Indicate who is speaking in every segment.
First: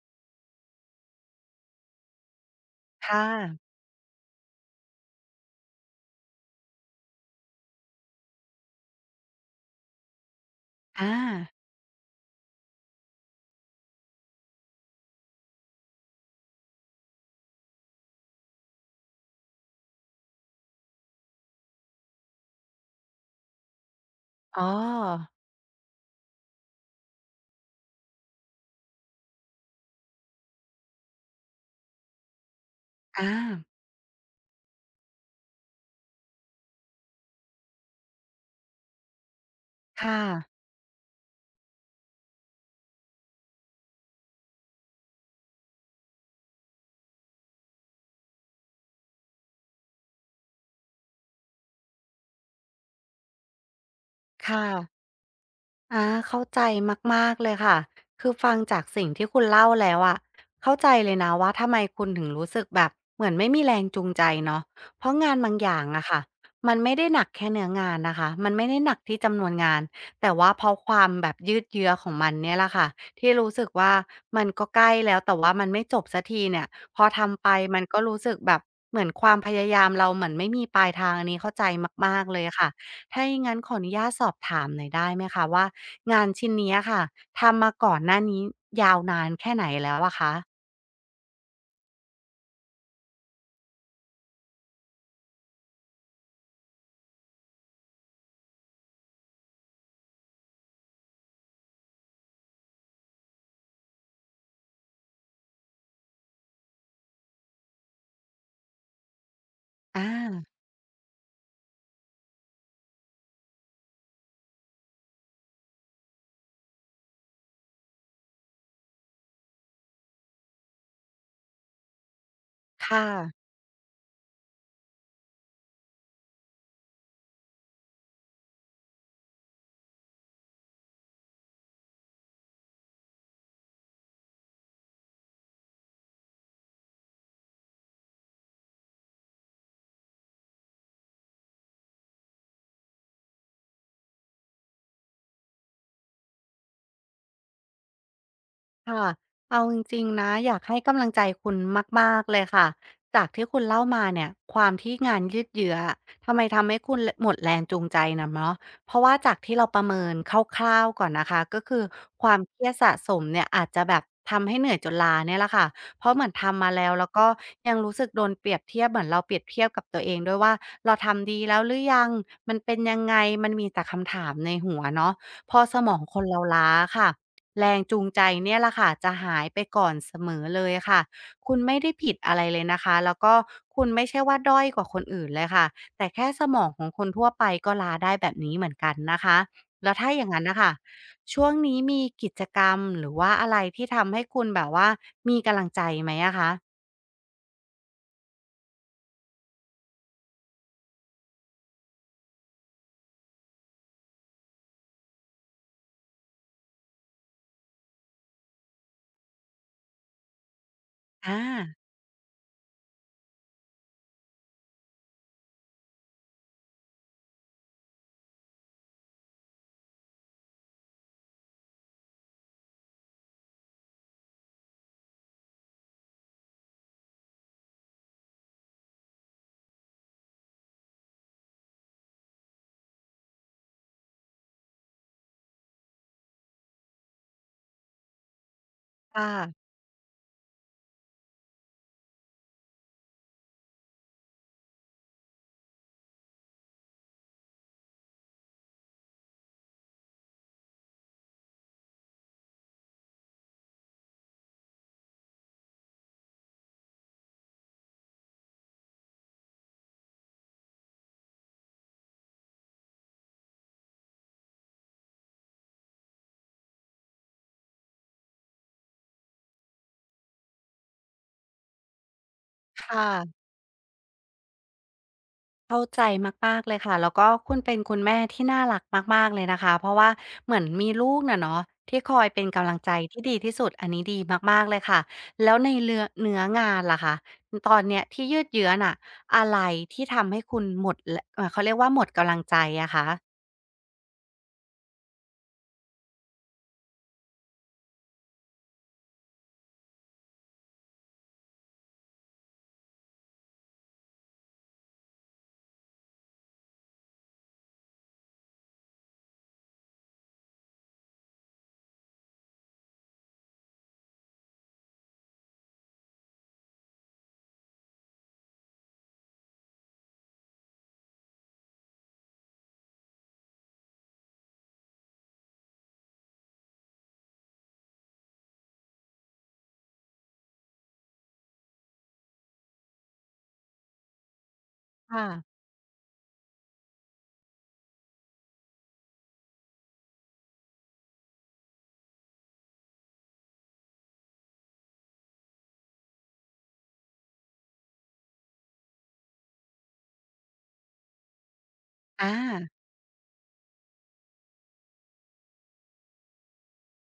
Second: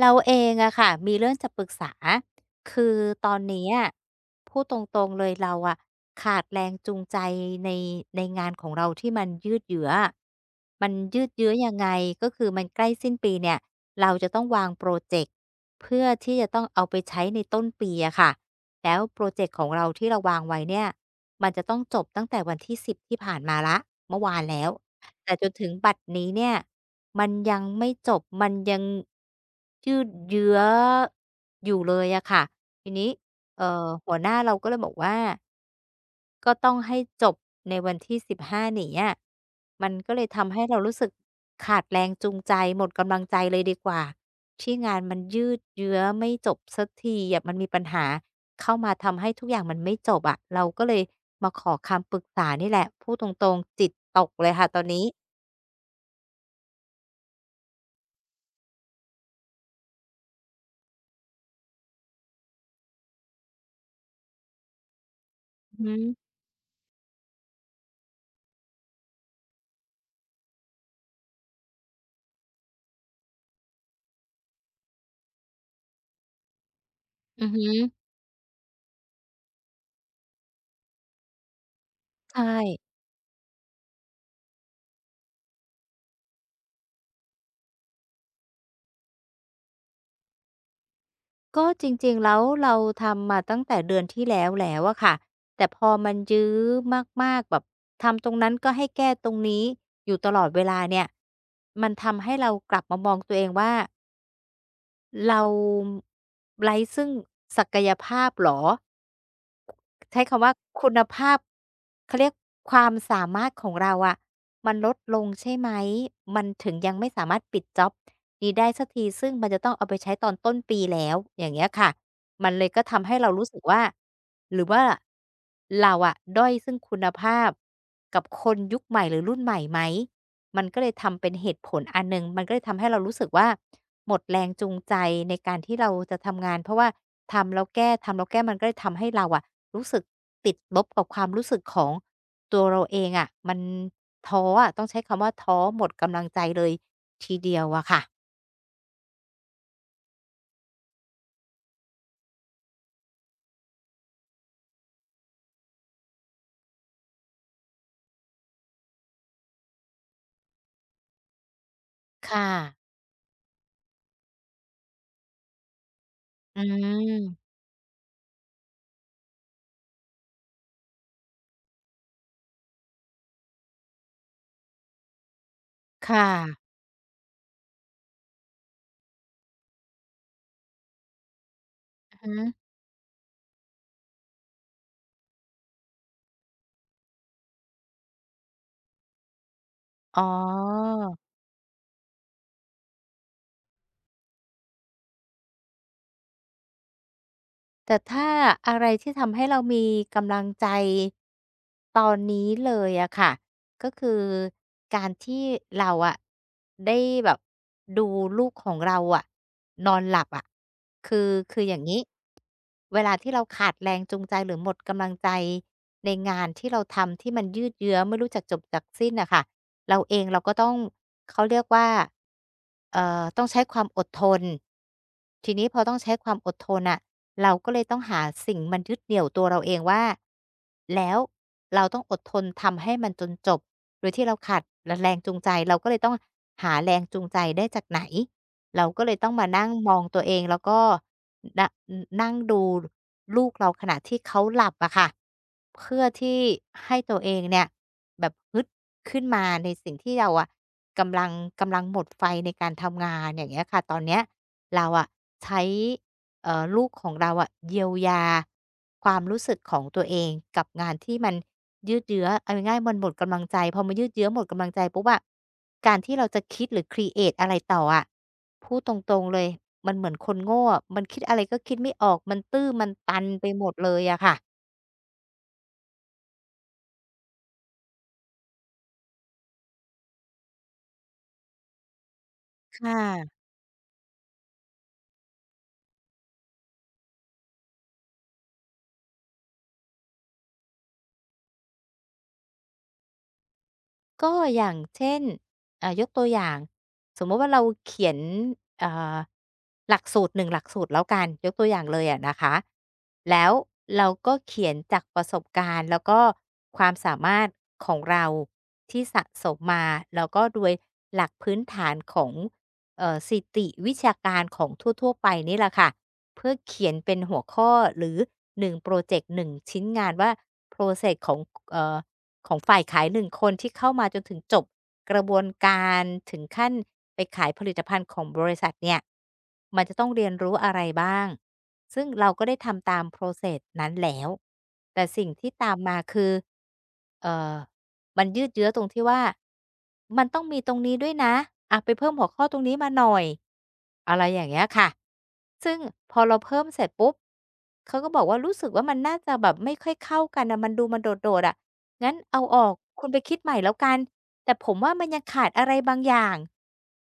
Speaker 1: เราเองอะค่ะมีเรื่องจะปรึกษาคือ
Speaker 2: ค่ะ
Speaker 1: ตอนนี้อะพูดตรงๆเลยเราอะขาดแรงจูงใจในในงานของเราที่มันยืดเยื้ออะมัน
Speaker 2: อา
Speaker 1: ยืดเยื้อยังไงก็คือมันใกล้สิ้นปีเนี่ยเราจะต้องวางโปรเจกต์เพื่อที่จะต้องเอาไปใช้ในต้นปีอะค่ะแล้วโปรเจกต์ของเราที่เราวางไว้เนี่ยมันจะต้องจบตั้งแต่วันที่สิบที่ผ่านมาละเมื่อวาน
Speaker 2: อ๋
Speaker 1: แล้
Speaker 2: อ
Speaker 1: ว แต่จนถึงบัดนี้เนี่ยมันยังไม่จบมันยังยืดเยื้ออยู่เลยอะค่ะทีนี้
Speaker 2: อา
Speaker 1: หัวหน้าเราก็เลยบอกว่าก็ต้องให้จบในวันที่15นี้อะมันก็
Speaker 2: ค่ะ
Speaker 1: เลยทำให้เรารู้สึกขาดแรงจูงใจหมดกำลังใจเลยดีกว่าที่งานมันยืดเยื้อไม่จบสักทีอะมันมีปัญหาเข้ามาทำให้ทุกอย่างมันไม่จบอะเราก็เลยมาขอคำปรึกษานี่แหละพูดตรงๆจิตตกเลย
Speaker 2: ค่ะ
Speaker 1: ค่ะตอนนี้
Speaker 2: อาเข้าใจมากๆเลยค่ะคือฟังจากสิ่งที่คุณเล่าแล้วอะเข้าใจเลยนะว่าทำไมคุณถึงรู้สึกแบบเหมือนไม่มีแรงจูงใจเนาะเพราะงานบางอ
Speaker 1: อื
Speaker 2: ย่า
Speaker 1: อ
Speaker 2: ง
Speaker 1: ฮึ
Speaker 2: อะค่ะมันไม่ได้หนักแค่เนื้องานนะคะมันไม่ได้หนักที่จำนวนงานแต่ว่าเพราะความแบบยืดเยื้อของมันเนี่ยแหละค่ะที่รู้สึกว่ามันก็ใกล้แล้วแต่ว่ามันไม่จบสักทีเนี่ยพอทำ
Speaker 1: อื
Speaker 2: ไป
Speaker 1: อฮึ
Speaker 2: มันก็รู้สึกแบบเหมือนความพยายามเราเหมือนไม่มีปลายทางอันนี้เข้าใจมากๆเล
Speaker 1: ใช่
Speaker 2: ยค่ะถ้าอย่างนั้นขออนุญาตสอบถามหน่อยได้ไหมคะว่า งานชิ้นเนี้ยค่ะทำมาก่อนหน้านี้ยาวนานแค่ไหนแล้วอะคะ
Speaker 1: ก็จริงๆ แล้วเราทำมาตั้งแต่เดือนที่แล้วแล้วอะค่ะ แต่พอมันยื้อมากๆแบบทำตรงนั้นก็ให้แก้ตรงนี้อยู่ตลอดเวลาเนี่ย มันทำให้เรากลับมามองตัวเองว่าเราไร้ซึ่งศักยภาพเหรอ
Speaker 2: อ
Speaker 1: ใช้คำว่า
Speaker 2: า
Speaker 1: คุณภาพเขาเรียกความสามารถของเราอะมันลดลงใช่ไหมมันถึงยังไม่สามารถปิดจ็อบนี้ได้สักทีซึ่งมันจะต้องเอาไปใช้ตอนต้นปีแล้วอย่างเงี้ยค่ะมันเลยก็
Speaker 2: ค่ะ
Speaker 1: ทำให้เรารู้สึกว่าหรือว่าเราอะด้อยซึ่งคุณภาพกับคนยุคใหม่หรือรุ่นใหม่ไหมมันก็เลยทำเป็นเหตุผลอันหนึ่งมันก็เลยทำให้เรารู้สึกว่าหมดแรงจูงใจในการที่เราจะทำงานเพราะว่าทำแล้วแก้ทำแล้วแก้มันก็เลยทำให้เราอะ รู้สึกติดลบกับความรู้สึกของตัวเราเองอะมันท้ออะต้องใช้คำว่าท้อหมดกำลังใจเลยทีเดียวอะค่ะ
Speaker 2: ค่ะเอาจริงๆนะอยากให้กำลังใจคุณมากๆเลยค่ะ จากที่คุณเล่ามาเนี่ยความที่งานยืดเยื้ออะทำไมทำให้คุณลหมดแรงจูงใจน่ะเนาะเพราะว่าจากที่เราประเมินคร่าวๆก่อนนะคะก็คือค
Speaker 1: ค
Speaker 2: วามเครียด
Speaker 1: ่ะ
Speaker 2: สะสมเนี่ยอาจจะแบบทำให้เหนื่อยจนล้าเนี่ยแหละค่ะ เพราะเหมือน
Speaker 1: อื
Speaker 2: ทำมาแล้วแล้ว
Speaker 1: ม
Speaker 2: ก็ยังรู้สึกโดนเปรียบเทียบเหมือนเราเปรียบเทียบกับตัวเองด้วยว่าเราทำดีแล้วหรือยังมันเป็นยังไงมันมีแต่คำถามในหัวเนาะพอสมองคน
Speaker 1: ค่ะ
Speaker 2: เราล้าค่ะ แรงจูงใจเนี่ยแหละค่ะจะหายไปก่อนเสมอเลยค่ะคุณไม่ได้ผิ
Speaker 1: อื
Speaker 2: ด
Speaker 1: อฮึ
Speaker 2: อะไรเลยนะคะแล้วก็คุณไม่ใช่ว่าด้อยกว่าคนอื่นเลยค่ะแต่แค่สมองของคนทั่วไปก็ล้าได้แบบนี้เหมือนกันนะคะแล้วถ้า
Speaker 1: อ๋
Speaker 2: อ
Speaker 1: อ
Speaker 2: ย่างนั้นนะคะช่วงนี้มีกิจกรรมหรือว่าอะไรที่ทำให้คุณแบบว่ามีกำลังใจไหมอะคะ
Speaker 1: แต่ถ้าอะไรที่ทำให้เรามีกำลังใจตอนนี้เลยอะค่ะก็คือการที่เราอะได้แบบดูลูกของเราอะนอนหลับอะ
Speaker 2: อา
Speaker 1: คืออย่างนี้เวลาที่เราขาดแรงจูงใจหรือหมดกำลังใจในงานที่เราทำที่มันยืดเยื้อไม่รู้จักจบจักสิ้นอะค่ะเราเองเราก็ต้องเขาเรียกว่าต้องใช้ความอดทน ทีนี้พอต้องใช้ความอดทนอ่ะเราก็เลยต้องหาสิ่งมันยึดเหนี่ยวตัวเราเองว่าแล้วเราต้องอดทนทำให้มันจนจบโดยที่เราขาดแรงจูงใจเราก็เลยต้องหาแรงจูงใจได้จากไหนเราก็เลยต้
Speaker 2: ค่ะ
Speaker 1: องมานั่งมองตัวเองแล้วก็นนั่งดูลูกเราขณะที่เขาหลับอะค่ะเพื่อที่ให้ตัวเองเนี่ยแบบฮึดขึ้นมาในสิ่งที่เราอะกำลังกำลังหมดไฟในการทำงานอย่างเงี้ยค่ะตอนเนี้ย เราอะใช้ลูกของเราอะเยียวยาความรู้สึกของตัวเองกับงานที่มันยืดเยื้อเอาง่ายๆมันหมดกำลังใจพอมันยืดเยื้อหมดกำลังใจปุ๊บอะการที่เราจะคิดหรือครีเอตอะไรต่ออะพูดตรงๆเลยมันเหมือนคนโง่อะมันคิดอะไรก็คิดไม่ออกมันตื้อ
Speaker 2: ค
Speaker 1: มันตัน
Speaker 2: ่ะ
Speaker 1: ไปหมดเลยอะค่ะ
Speaker 2: เข้าใจมากๆเลยค่ะแล้วก็คุณเป็นคุณแม่ที่น่ารักมากๆเลยนะคะเพราะว่าเหมือนมีลูกน่ะเนาะที่คอยเป็นกำลั
Speaker 1: ค
Speaker 2: งใจที่ดี
Speaker 1: ่ะ
Speaker 2: ที่สุดอันนี้ดีมากๆเลยค่ะแล้วในเรือเนื้องานล่ะคะตอนเนี้ยที่ยืดเยื้อน่ะอะไรที่ทำให้คุณหมดลเขาเรียกว่าหมดกำลังใจอะคะ
Speaker 1: ก็อย่างเช่นยกตัวอย่างสมมุติว่าเราเขียนเอ่อหลักสูตรหนึ่งหลักสูตรแล้วกันยกตัวอย่างเลยอะนะคะแล้วเราก็เขียนจากประสบการณ์แล้วก็ความสามารถของเราที่สะสมมาแล้วก็โดยหลักพื้นฐานของสถิติวิชาการของทั่วๆไปนี่แหละค่ะเพื่อเขียนเป็นหัวข้อหรือหนึ่โพรอเจกต์หนึ่งชิ้นงานว่า process ของเอ่อ ของฝ่ายขายหนึงคนที่เข้ามาจนถึงจบกระบวนการถึงขั้นไปขายผลิตภัณฑ์ของบริษัทเนี่ยมันจะต้องเรียนรู้อะไรบ้างซึ่งเราก็ได้ทำตาม process นั้นแล้วแต่
Speaker 2: ค่ะ
Speaker 1: สิ่งที่ตามมาคือเอ่อมันยืดเยื้อตรงที่ว่ามันต้องมีตรงนี้ด้วยนะอะไปเพิ่มหัวข้อตรงนี้มาหน่อยอะไรอย่างเงี้ยค่ะซึ่งพอเราเพิ่มเสร็จปุ๊บเขาก็บอกว่ารู้สึกว่ามันน่าจะแบบไม่ค่อยเข้ากันน่ะมันดูมันโดดๆอะ งั้น
Speaker 2: อา
Speaker 1: เอาออกคุณไปคิดใหม่แล้วกันแต่ผมว่ามันยังขาดอะไรบางอย่าง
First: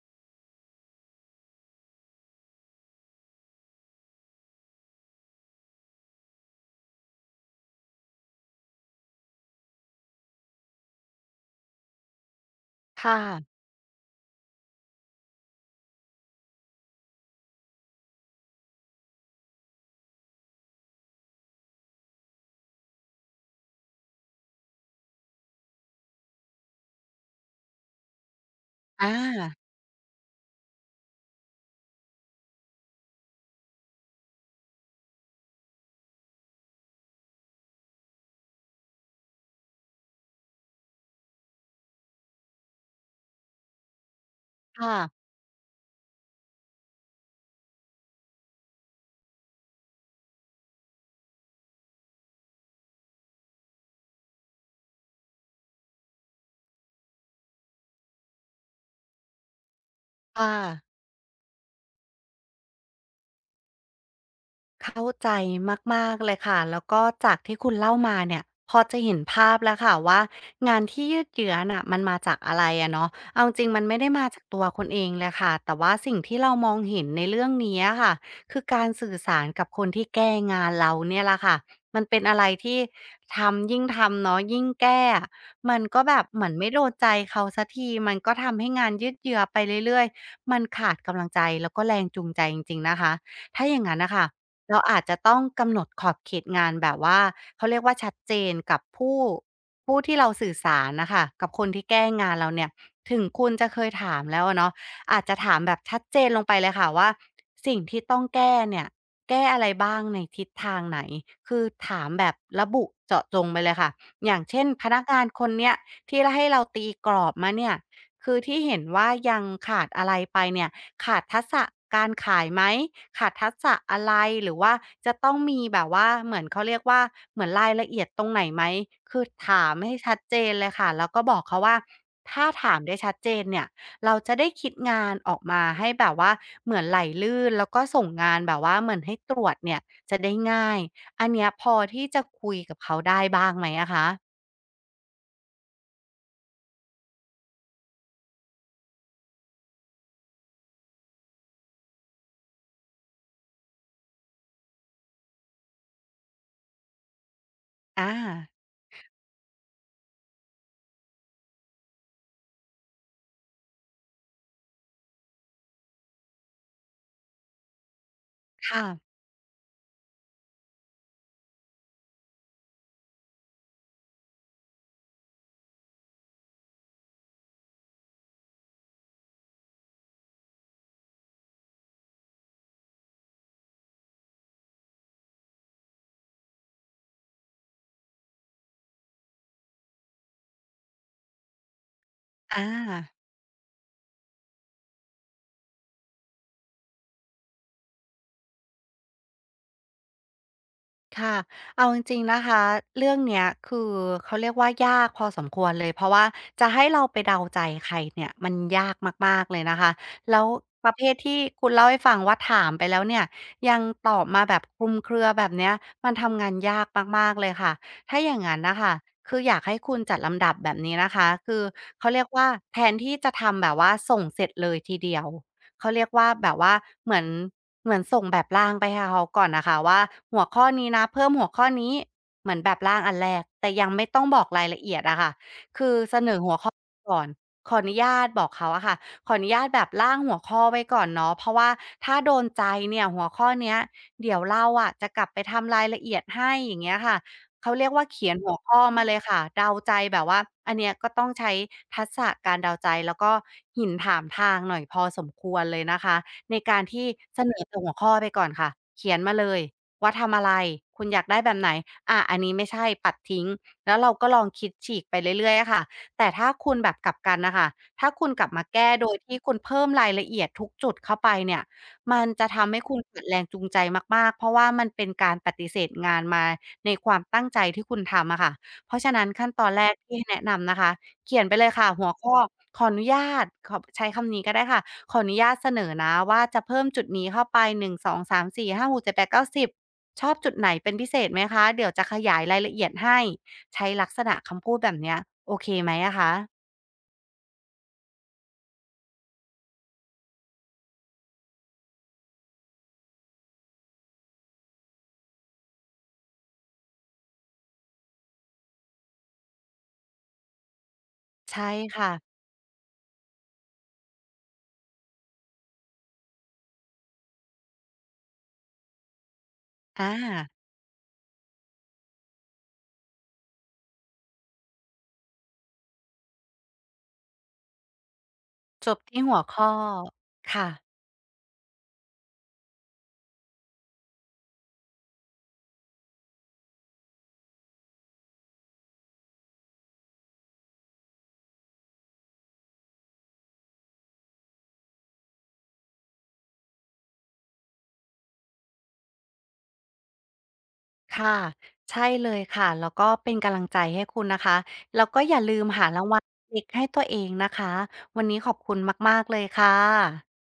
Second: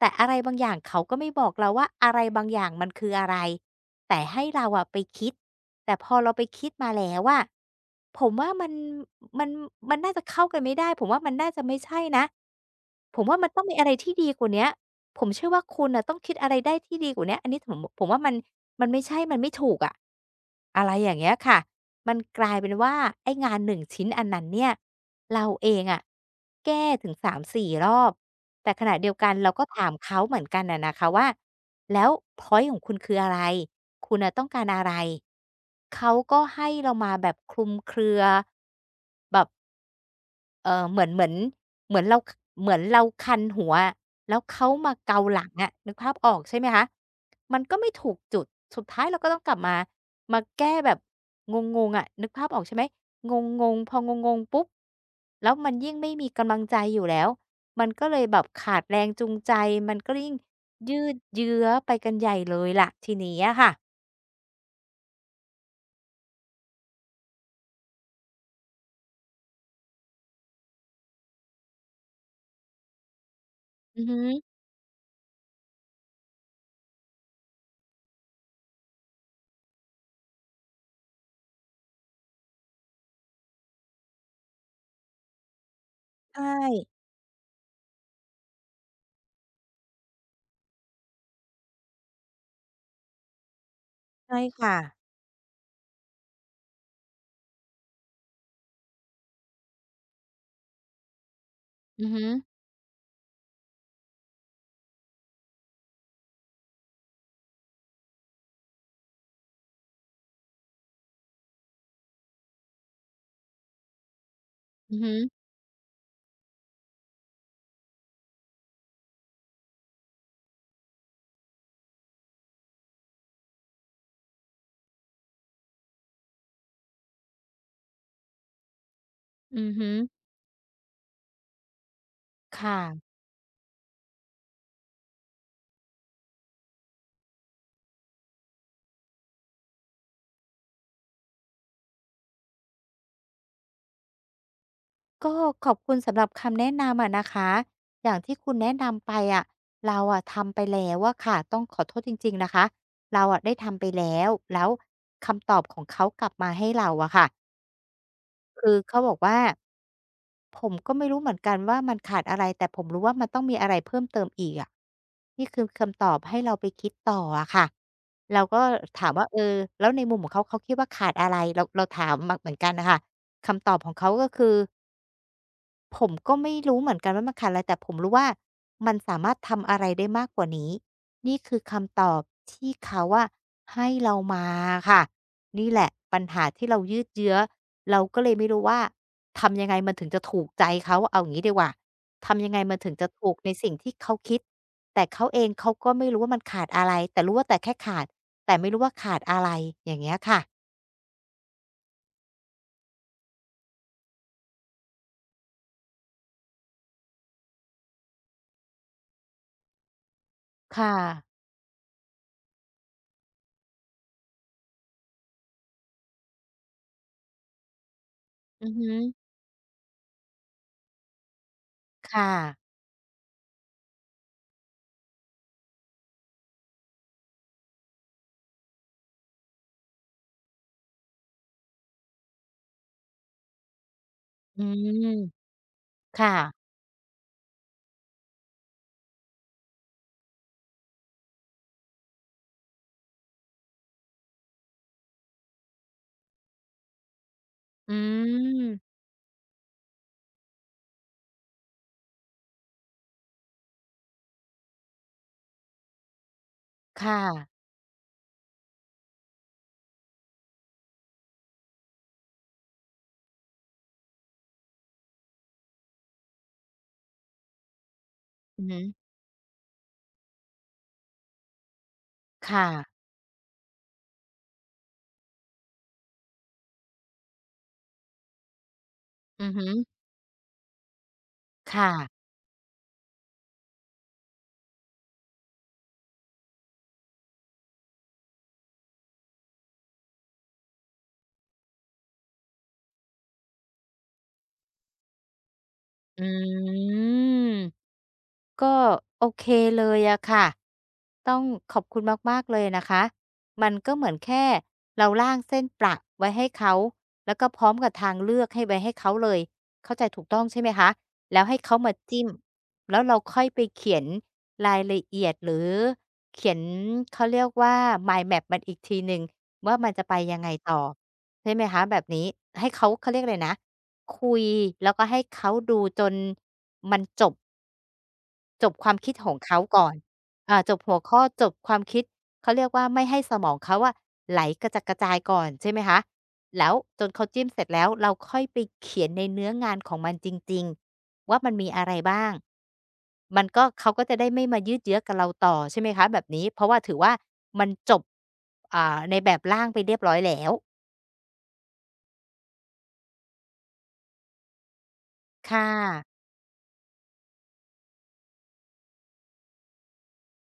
Speaker 1: แต่อะไรบางอย่างเขาก็ไม่บอกเราว่าอะไรบางอย่างมันคืออะไรแต่ให้เราอะไปคิดแต่พอเราไปคิดมาแล้วอะผมว่ามันมันน่าจะเข้ากันไม่ได้ผมว่ามันน่าจะไม่ใช่นะ
Speaker 2: ค่ะ
Speaker 1: ผมว่ามันต้องมีอะไรที่ดีกว่าเนี้ย ผมเชื่อว่าคุณน่ะต้องคิดอะไรได้ที่ดีกว่าเนี้ยอันนี้ผมว่ามันมันไม่ใช่ มันไม่ถูกอะอะไรอย่างเงี้ยค่ะมันกลายเป็นว่าไอ้งานหนึ่งชิ้นอันนั้นเนี่ยเราเองอะแก้ถึงสามสี4รอบ แต่ขณะเดีย
Speaker 2: อา
Speaker 1: วกันเราก็ถามเขาเหมือนกันอะนะคะว่าแล้วพอยนต์ของคุณคืออะไรคุณน่ะต้องการอะไรเขาก็ให้เรามาแบบคลุมเครือแบบ เออเหมือนเหมือนเหมือนเราคเหมือนเราคันหัวอะแล้วเขามา
Speaker 2: ค่ะ
Speaker 1: เกาหลังอะนึกภาพออกใช่ไหมคะมันก็ไม่ถูกจุดสุดท้ายเราก็ต้องกลับมามาแก้แบบงงๆอะนึกภาพออกใช่ไหมงงๆพองงๆปุ๊บแล้วมันยิ่งไม่มีกำลังใจอยู่แล้วมันก็เลยแบบขาดแรงจูงใจมันก็ยิ่ง
Speaker 2: ค่ะ
Speaker 1: ยืดเยื้อไปกันใหญ่เลยล่ะทีนี้อะค่ะ
Speaker 2: เข้าใจมากๆเลยค่ะ แล้วก็จากที่คุณเล่ามาเนี่ยพอจะเห็นภาพแล้วค่ะว่างานที่ยืดเยื้อน่ะมันมาจากอะไรอะเนาะเอาจริงๆมันไม่
Speaker 1: อือ
Speaker 2: ได้
Speaker 1: ฮึ
Speaker 2: มาจากตัวคุณเองเลยค่ะ แต่ว่าสิ่งที่เรามองเห็นในเรื่องนี้อะค่ะคือการสื่อสารกับคนที่แก้งานเราเนี่ยแหละค่ะมันเป็นอะไรที่ทำยิ่งทำเนาะยิ่งแก้อะมันก็แบบเห
Speaker 1: ใช่
Speaker 2: มือนไม่โดนใจเขาสักทีมันก็ทำให้งานยืดเยื้อไปเรื่อยๆมันขาดกำลังใจแล้วก็แรงจูงใจจริงๆนะคะถ้าอย่างงั้นน่ะค่ะ
Speaker 1: ใช่ค่ะ
Speaker 2: เราอาจจะต้องกำหนดขอบเขตงานแบบว่าเขาเรียกว่าชัดเจนกับผู้ที่เราสื่อสารน่ะค่ะกับคนที่แก้
Speaker 1: อือฮึ
Speaker 2: งานเราเนี่ยถึงคุณจะเคยถามแล้วอะเนาะอาจจะถามแบบชัดเจนลงไปเลยค่ะว่าสิ่งที่ต้องแก้เนี่ยแก้อะไรบ้างในทิศทางไหนคือถามแบบระบุเจาะจงไปเลยค่ะอย่างเช่นพ
Speaker 1: อือ
Speaker 2: นัก
Speaker 1: ฮึ
Speaker 2: งานคนเนี้ยที่ลให้เราตีกรอบมาเนี่ยคือที่เห็นว่ายังขาดอะไรไปเนี่ย ขาดทักษะการขายไหมขาดทักษะอะไรหรือว่าจะต้องมีแบบว่าเหมือนเขาเรียกว่าเหมือนรายละเอียดตรงไหนไหมคือถา
Speaker 1: อือ
Speaker 2: ม
Speaker 1: ฮึ
Speaker 2: ให้ชัดเจนเลยค่ะแล้วก็บอกเขาว่าถ้าถา
Speaker 1: ค่ะ
Speaker 2: มได้ชัดเจนเนี่ยเราจะได้คิดงานออกมาให้แบบว่าเหมือนไหลลื่นแล้วก็ส่งงานแบบว่าเหมือนให้ตรวจเนี่ยจะได้ง่ายอันเนี้ยพอที่จะคุยกับเขาได้บ้างไหมอะคะ
Speaker 1: ก็ขอบคุณสำหรับคำแนะนำอะนะคะอย่างที่คุณแนะนำไปอะเราอะทำไปแล้วอะค่ะต้องขอโทษจริงๆนะคะเราอะได้ทำไปแล้วแล้วคำตอบของเขากลับมาให้เราอะค่ะ
Speaker 2: อา
Speaker 1: คือเขาบอกว่าผมก็ไม่รู้เหมือนกันว่ามันขาดอะไรแต่ผมรู้ว่ามันต้องมีอะไรเพิ่มเติมอีกอะนี่คือคำตอบให้เราไปคิดต่ออะค่ะเราก็
Speaker 2: ค่ะ
Speaker 1: ถามว่าเออแล้วในมุมของเขาเขาคิดว่าขาดอะไรเราถามมาเหมือนกันน่ะค่ะคำตอบของเขาก็คือ ผมก็ไม่รู้เหมือนกันว่ามันขาดอะไรแต่ผมรู้ว่ามันสามารถทำอะไรได้มากกว่านี้นี่คือคำตอบที่เขาอะให้เรามาค่ะนี่แหละปัญหาที่เรายืดเยื้อเราก็เลยไม่รู้ว่าทำยังไงมันถึงจะถูกใจเขาเอางี้ดีกว่าทำยังไง
Speaker 2: อา
Speaker 1: มันถึงจะถูกในสิ่งที่เขาคิดแต่เขาเองเขาก็ไม่รู้ว่ามันขาดอะไรแต่รู้ว่าแต่แค่ขาดแต่ไม่รู้ว่าขาดอะไรอย่างเงี้ยค่ะ
Speaker 2: ค่ะเอาจริงๆนะคะเรื่องเนี้ยคือเขาเรียกว่ายากพอสมควรเลยเพราะว่าจะให้เราไปเดาใจใครเนี่ยมันยากมากๆเลยนะคะแล้วป
Speaker 1: ค่ะ
Speaker 2: ระเภทที่คุณเล่าให้ฟังว่าถามไปแล้วเนี่ยยังตอบมาแบบคลุมเครือแบบเนี้ยมันทำงานยากมากๆเลยค่ะถ้าอย่างงั้น
Speaker 1: อือ
Speaker 2: น่ะ
Speaker 1: ฮึ
Speaker 2: ค่ะคืออยากให้คุณจัดลำดับแบบนี้นะคะคือเขาเรีย
Speaker 1: ค่ะ
Speaker 2: กว่าแทนที่จะทำแบบว่าส่งเสร็จเลยทีเดียว เขาเรียกว่าแบบว่าเหมือนเหมือนส่งแบบร่างไปให้เขาก่อนนะคะว่าหัวข้อนี้นะเพิ่มหัวข้อนี้เหมือนแบบร่างอันแรกแต่ยังไม่ต้องบอก
Speaker 1: อื
Speaker 2: รายละเอียด
Speaker 1: ม
Speaker 2: อะค่ะคือ
Speaker 1: ค
Speaker 2: เสนอหัวข้อ
Speaker 1: ่ะ
Speaker 2: ก่อนขออนุญาตบอกเขาอะค่ะขออนุญาตแบบร่างหัวข้อไว้ก่อนเนาะเพราะว่าถ้าโดนใจเนี่ยหัวข้อเนี้ยเดี๋ยวเราอะจะกลับไปทำรายละเอียดให้อย่างเงี้ยค่ะ เขาเรีย
Speaker 1: อื
Speaker 2: กว่าเขียนหัวข้อ
Speaker 1: ม
Speaker 2: มาเลยค่ะเดาใจแบบว่าอันเนี้ยก็ต้องใช้ทักษะการเดาใจแล้วก็หินถามทางหน่อยพอสมควรเลยนะคะในการที่
Speaker 1: ค่ะ
Speaker 2: เสนอแต่หัวข้อไปก่อนค่ะเขียนมาเลยว่าทำอะไรคุณอยากได้แบบไหนอะอันนี้ไม่ใช่ปัดทิ้งแล้วเราก็ลองคิดฉีกไปเรื่อยๆอะค่ะแต่ถ้าคุณแบบกลับกันนะคะถ้าคุณกลับ
Speaker 1: อื
Speaker 2: มา
Speaker 1: อฮึ
Speaker 2: แก้โดยที่คุณเพิ่มรายละเอียดทุกจุดเข้าไปเนี่ยมันจะ
Speaker 1: ค่ะ
Speaker 2: ทำให้คุณเกิดแรงจูงใจมากๆเพราะว่ามันเป็นการปฏิเสธงานมา ในความตั้งใจที่คุณทำอะค่ะ เพราะฉะนั้น
Speaker 1: อื
Speaker 2: ขั้น
Speaker 1: อ
Speaker 2: ต
Speaker 1: ฮึ
Speaker 2: อนแรกที่แนะนำนะคะ เขียนไปเลย
Speaker 1: ค่ะ
Speaker 2: ค่ะหัวข้อขออนุญาตขอใช้คำนี้ก็ได้ค่ะขออนุญาตเสนอนะว่าจะเพิ่มจุดนี้เข้าไป1 2 3 4 5ก7 8 9 10ชอบจุดไหนเป็นพิเศษไหมคะ เดี๋ยวจะขยายรายละเอียดให้ใช้ลักษณะคำพูดแบบเนี้ยโอเคไหมอะ
Speaker 1: อื
Speaker 2: คะ
Speaker 1: ม ก็โอเคเลยอะค่ะต้องขอบคุณมากๆเลยนะคะมันก็เหมือนแค่เราล่างเส้นประไว้ให้เขาแล้วก็พร้อมกับทางเลือกให้ไว้ให้เขาเลยเข้าใจถูกต้องใช่ไหมคะแล้วให้
Speaker 2: ใช่
Speaker 1: เขามาจิ้ม
Speaker 2: ค่ะ
Speaker 1: แล้วเราค่อยไปเขียนรายละเอียดหรือเขียนเขาเรียกว่า mind map มันอีกทีหนึ่งว่ามันจะ
Speaker 2: อา
Speaker 1: ไปยังไงต่อใช่ไหมคะแบบนี้ให้เขาเขาเรียกอะไรนะคุยแล้วก็ให้เขาดูจนมันจบ จบค
Speaker 2: จ
Speaker 1: วาม
Speaker 2: บ
Speaker 1: คิด
Speaker 2: ที่
Speaker 1: ของ
Speaker 2: หัว
Speaker 1: เขา
Speaker 2: ข้อ
Speaker 1: ก่อนอ่า
Speaker 2: ค่ะ
Speaker 1: จบหัวข้อจบความคิดเขาเรียกว่าไม่ให้สมองเขาอะไหลกระจัดกระจายก่อนใช่ไหมคะแล้วจนเขาจิ้มเสร็จแล้วเราค่อยไปเขียนในเนื้องานของมันจริงๆว่ามันมีอะไรบ้างมันก็เขาก็จะได้ไม่มายืดเยื้อกับเราต่อใช่ไหมคะแบบนี้เพราะว่าถือว่ามันจบอ่าในแบบร่างไปเรียบร้อยแล้ว
Speaker 2: ค่ะใช่เลยค่ะแล้วก็เป็นกำลังใจให้คุณนะคะแล้วก็อย่าลื
Speaker 1: ค่ะ
Speaker 2: มหารางวัลเล็กให้ตัวเองนะคะวันนี้ขอบคุณมากๆเลยค่ะ